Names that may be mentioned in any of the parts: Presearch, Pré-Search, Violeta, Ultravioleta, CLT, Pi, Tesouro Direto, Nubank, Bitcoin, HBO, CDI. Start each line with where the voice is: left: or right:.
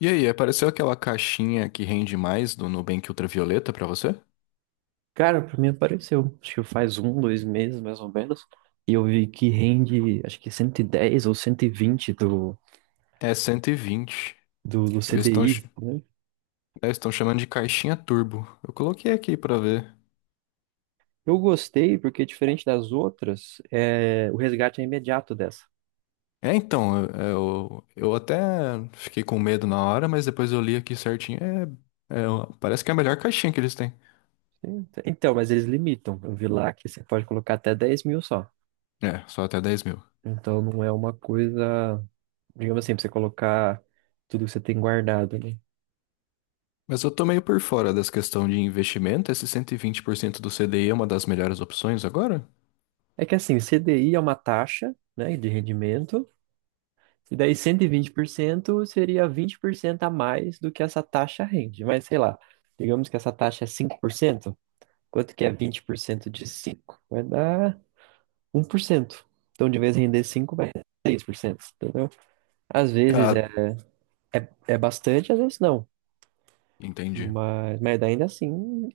left: E aí, apareceu aquela caixinha que rende mais do Nubank Ultravioleta pra você?
right: Cara, pra mim apareceu. Acho que faz um, dois meses, mais ou menos. E eu vi que rende, acho que 110 ou 120 do,
left: É 120.
right: do, do
left: Eles
right: CDI, né?
left: estão chamando de caixinha turbo. Eu coloquei aqui pra ver.
right: Eu gostei, porque diferente das outras, o resgate é imediato dessa.
left: Eu até fiquei com medo na hora, mas depois eu li aqui certinho. É, Parece que é a melhor caixinha que eles têm.
right: Então, mas eles limitam. Eu vi lá que você pode colocar até 10.000 só.
left: É, só até 10 mil.
right: Então, não é uma coisa, digamos assim, pra você colocar tudo que você tem guardado, né?
left: Mas eu tô meio por fora dessa questão de investimento. Esse 120% do CDI é uma das melhores opções agora?
right: É que assim, CDI é uma taxa, né, de rendimento. E daí 120% seria 20% a mais do que essa taxa rende. Mas sei lá, digamos que essa taxa é 5%, quanto que é 20% de 5? Vai dar 1%. Então, de vez em render 5, vai dar 6%, entendeu? Às vezes
left: Ah,
right: é bastante, às vezes não.
left: entendi.
right: Mas ainda assim,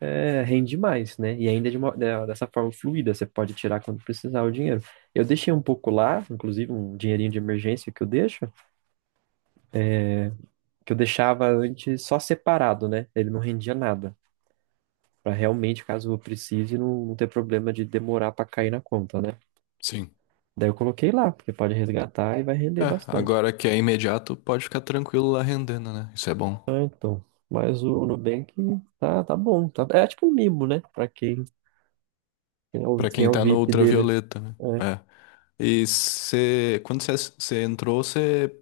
right: rende mais, né? E ainda dessa forma fluida, você pode tirar quando precisar o dinheiro. Eu deixei um pouco lá, inclusive um dinheirinho de emergência que eu deixo, que eu deixava antes só separado, né? Ele não rendia nada. Pra realmente, caso eu precise, não ter problema de demorar pra cair na conta, né?
left: Sim.
right: Daí eu coloquei lá, porque pode resgatar e vai render
left: É,
right: bastante.
left: agora que é imediato, pode ficar tranquilo lá rendendo, né? Isso é bom.
right: Ah, então. Mas o Nubank tá bom. Tá, é tipo um mimo, né? Pra
left: Pra
right: quem
left: quem
right: é o
left: tá no
right: VIP dele.
left: ultravioleta, né?
right: É.
left: É. E você, quando você entrou, você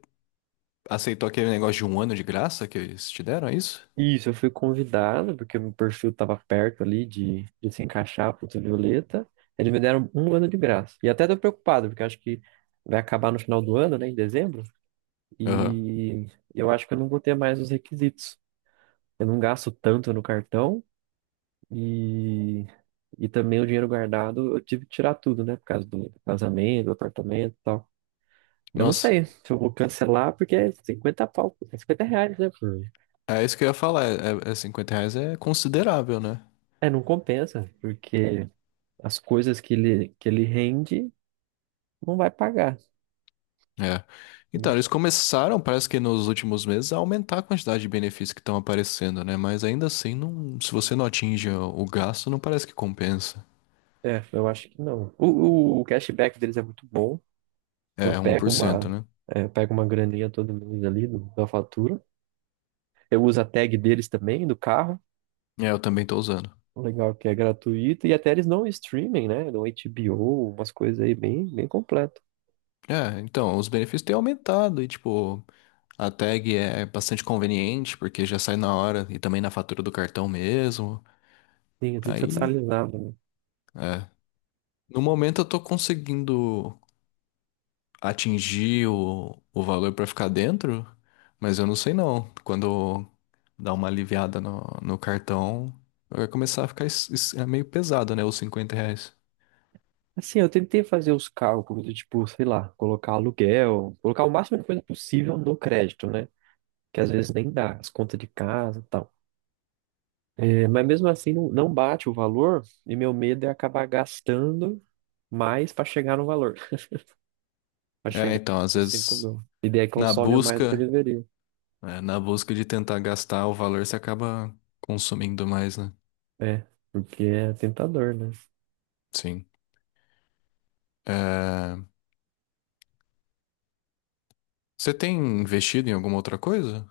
left: aceitou aquele negócio de 1 ano de graça que eles te deram, é isso?
right: Isso, eu fui convidado, porque meu perfil tava perto ali de se encaixar pro Violeta. Eles me deram um ano de graça. E até tô preocupado, porque eu acho que vai acabar no final do ano, né? Em dezembro.
left: Aham.
right: E eu acho que eu não vou ter mais os requisitos. Eu não gasto tanto no cartão e, e também o dinheiro guardado eu tive que tirar tudo, né? Por causa do casamento, apartamento e tal. Eu não
left: Nossa,
right: sei se eu vou cancelar, porque é 50 pau, é R$ 50, né?
left: é isso que eu ia falar. É, R$ 50 é considerável, né?
right: É, não compensa, porque as coisas que ele rende não vai pagar.
left: É. Então,
right: Mas,
left: eles começaram, parece que nos últimos meses, a aumentar a quantidade de benefícios que estão aparecendo, né? Mas ainda assim, não, se você não atinge o gasto, não parece que compensa.
right: é, eu acho que não. O cashback deles é muito bom. Eu
left: É, um
right: pego
left: por cento né?
right: eu pego uma graninha todo mês ali da fatura. Eu uso a tag deles também, do carro.
left: É, eu também tô usando.
right: Legal é que é gratuito. E até eles dão streaming, né? Dão HBO, umas coisas aí bem completo.
left: É, então, os benefícios têm aumentado e, tipo, a tag é bastante conveniente porque já sai na hora e também na fatura do cartão mesmo.
right: Sim, é tudo
left: Aí,
right: centralizado, né?
left: é. No momento eu tô conseguindo atingir o valor pra ficar dentro, mas eu não sei não. Quando dá uma aliviada no cartão, vai começar a ficar é meio pesado, né? Os R$ 50.
right: Assim, eu tentei fazer os cálculos, de, tipo, sei lá, colocar aluguel, colocar o máximo de coisa possível no crédito, né? Que às vezes nem dá, as contas de casa e tal. É, mas mesmo assim, não bate o valor, e meu medo é acabar gastando mais para chegar no valor, para
left: É,
right: chegar
left: então, às
right: nos 5
left: vezes,
right: mil. E daí
left: na
right: consome mais do que eu
left: busca.
right: deveria.
left: É, na busca de tentar gastar o valor, você acaba consumindo mais, né?
right: É, porque é tentador, né?
left: Sim. É, você tem investido em alguma outra coisa?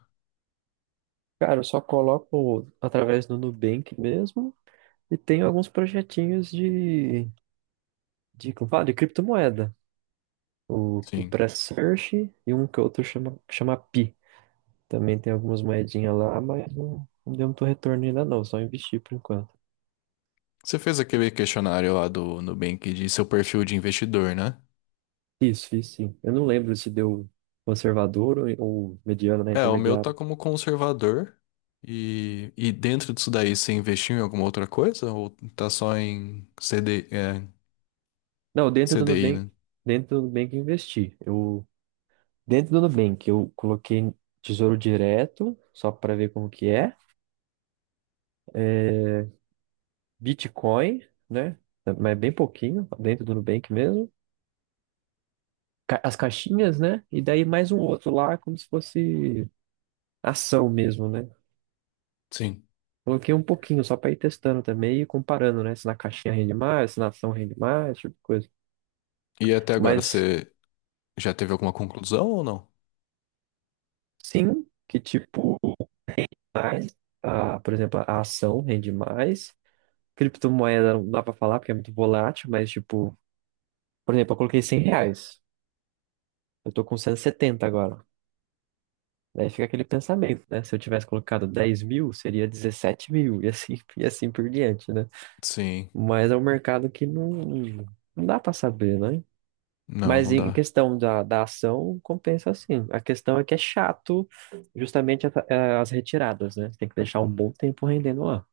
right: Cara, eu só coloco através do Nubank mesmo e tenho alguns projetinhos como fala, de criptomoeda. O
left: Sim.
right: Pré-Search e um que outro chama, que chama Pi. Também tem algumas moedinhas lá, mas não deu muito retorno ainda não, só investi por enquanto.
left: Você fez aquele questionário lá do Nubank de seu perfil de investidor, né?
right: Isso, fiz sim. Eu não lembro se deu conservador ou mediano, né,
left: É, o meu tá
right: intermediário.
left: como conservador. E dentro disso daí, você investiu em alguma outra coisa? Ou tá só em CD,
right: Não, dentro do
left: CDI,
right: Nubank,
left: né?
right: dentro do Nubank eu investi. Eu, dentro do Nubank eu coloquei Tesouro Direto, só para ver como que é. É, Bitcoin, né? Mas é bem pouquinho, dentro do Nubank mesmo. As caixinhas, né? E daí mais um outro lá, como se fosse ação mesmo, né?
left: Sim.
right: Coloquei um pouquinho só para ir testando também e comparando, né? Se na caixinha rende mais, se na ação rende mais, esse tipo de coisa.
left: E até agora,
right: Mas
left: você já teve alguma conclusão ou não?
right: sim, que tipo, mais, a, por exemplo, a ação rende mais. Criptomoeda não dá para falar porque é muito volátil, mas tipo, por exemplo, eu coloquei R$ 100. Eu tô com 170 agora. Daí fica aquele pensamento, né? Se eu tivesse colocado 10.000, seria 17.000, e assim, e assim por diante, né?
left: Sim.
right: Mas é um mercado que não dá para saber, né?
left: Não,
right: Mas
left: não
right: em
left: dá.
right: questão da ação, compensa sim. A questão é que é chato justamente as retiradas, né? Você tem que deixar um bom tempo rendendo lá.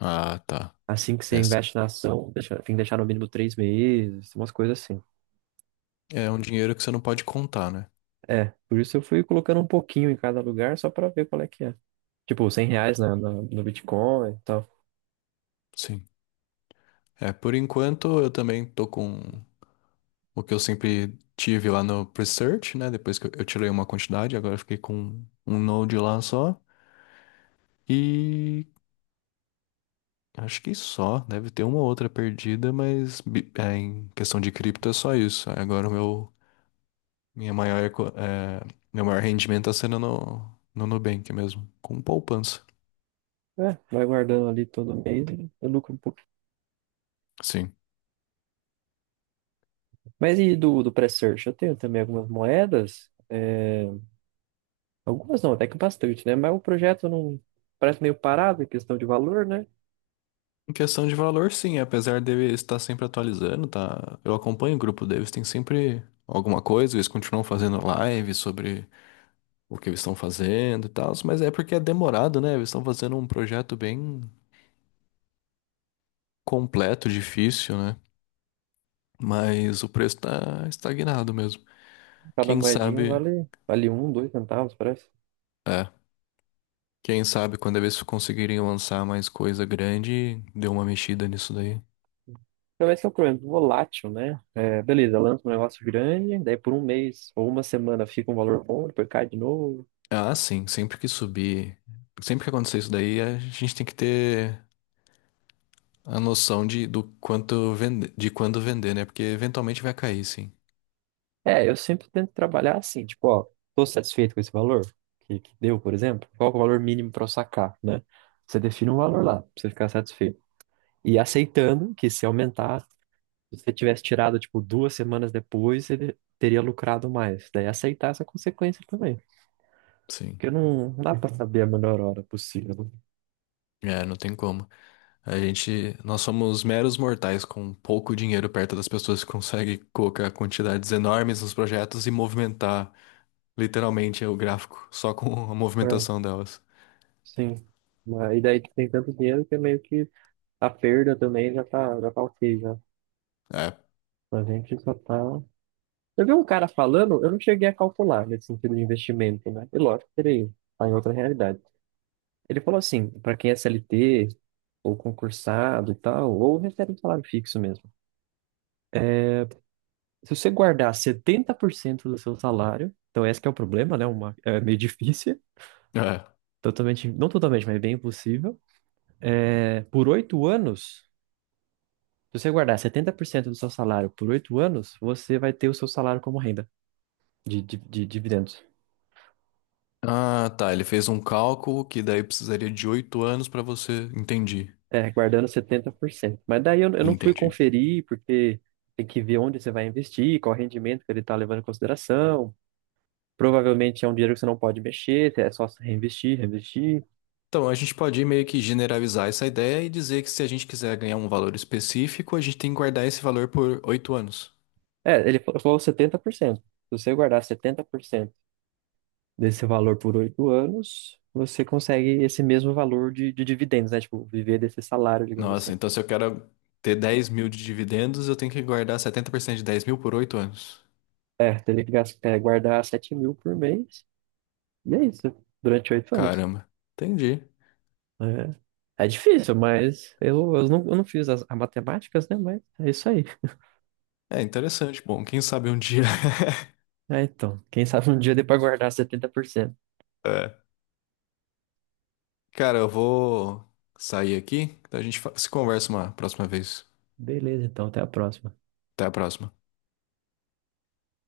left: Ah, tá.
right: Assim que você
left: É,
right: investe na ação, tem que deixar no mínimo 3 meses, umas coisas assim.
left: é um dinheiro que você não pode contar, né?
right: É, por isso eu fui colocando um pouquinho em cada lugar só para ver qual é que é. Tipo, R$ 100 no Bitcoin.
left: Sim. É, por enquanto eu também tô com o que eu sempre tive lá no Presearch, né? Depois que eu tirei uma quantidade, agora eu fiquei com um node lá só. E acho que só, deve ter uma ou outra perdida, mas em questão de cripto é só isso. Aí, agora minha maior, meu maior rendimento tá sendo no Nubank mesmo, com poupança.
right: É, vai guardando ali todo mês e eu lucro um pouquinho.
left: Sim.
right: Mas e do pré-search? Eu tenho também algumas moedas. Algumas não, até que bastante, né? Mas o projeto não parece meio parado em questão de valor, né?
left: Em questão de valor, sim, apesar dele estar sempre atualizando, tá? Eu acompanho o grupo deles, tem sempre alguma coisa, eles continuam fazendo live sobre o que eles estão fazendo e tal, mas é porque é demorado, né? Eles estão fazendo um projeto bem completo, difícil, né? Mas o preço tá estagnado mesmo.
right: Cada
left: Quem
right: moedinha
left: sabe,
right: vale um, dois centavos, parece.
left: é, quem sabe quando eles conseguirem lançar mais coisa grande, deu uma mexida nisso daí.
right: Então esse é o problema, volátil, né? É, beleza, lança um negócio grande, daí por um mês ou uma semana fica um valor bom, depois cai de novo.
left: Ah, sim, sempre que subir, sempre que acontecer isso daí, a gente tem que ter a noção de, do quanto vende, de quando vender, né? Porque eventualmente vai cair, sim.
right: É, eu sempre tento trabalhar assim, tipo, ó, tô satisfeito com esse valor que deu, por exemplo, qual que é o valor mínimo para eu sacar, né? Você define um valor lá, pra você ficar satisfeito. E aceitando que se aumentar, se você tivesse tirado, tipo, duas semanas depois, ele teria lucrado mais. Daí aceitar essa consequência também.
left: Sim.
right: Porque não dá pra saber a melhor hora possível.
left: É, não tem como. A gente, nós somos meros mortais com pouco dinheiro perto das pessoas que conseguem colocar quantidades enormes nos projetos e movimentar literalmente o gráfico só com a
right: Né? É,
left: movimentação delas.
right: sim. Mas, e daí tem tanto dinheiro que é meio que a perda também já tá ok, já.
left: É.
right: A gente só tá. Eu vi um cara falando, eu não cheguei a calcular nesse sentido de investimento, né? E lógico, teria tá em outra realidade. Ele falou assim, para quem é CLT, ou concursado e tal, ou recebe um salário fixo mesmo. Se você guardar 70% do seu salário, então esse que é o problema, né? Uma, é meio difícil,
left: É.
right: totalmente, não totalmente, mas bem impossível. É, por oito anos, se você guardar 70% do seu salário por oito anos, você vai ter o seu salário como renda de dividendos.
left: Ah, tá. Ele fez um cálculo que daí precisaria de 8 anos pra você. Entendi.
right: É, guardando 70%. Mas daí eu não fui
left: Entendi.
right: conferir, porque tem que ver onde você vai investir, qual rendimento que ele está levando em consideração. Provavelmente é um dinheiro que você não pode mexer, é só se reinvestir, reinvestir.
left: Então, a gente pode meio que generalizar essa ideia e dizer que se a gente quiser ganhar um valor específico, a gente tem que guardar esse valor por 8 anos.
right: É, falou 70%. Se você guardar 70% desse valor por oito anos, você consegue esse mesmo valor de dividendos, né? Tipo, viver desse salário, digamos
left: Nossa,
right: assim.
left: então se eu quero ter 10 mil de dividendos, eu tenho que guardar 70% de 10 mil por 8 anos.
right: É, teria guardar 7.000 por mês, e é isso, durante oito anos.
left: Caramba, entendi.
right: É, é difícil, mas eu não fiz as matemáticas, né? Mas é isso aí.
left: É interessante. Bom, quem sabe um dia.
right: É, então, quem sabe um dia dê pra guardar setenta por cento.
left: É. Cara, eu vou sair aqui, então a gente se conversa uma próxima vez.
right: Beleza, então, até a próxima.
left: Até a próxima.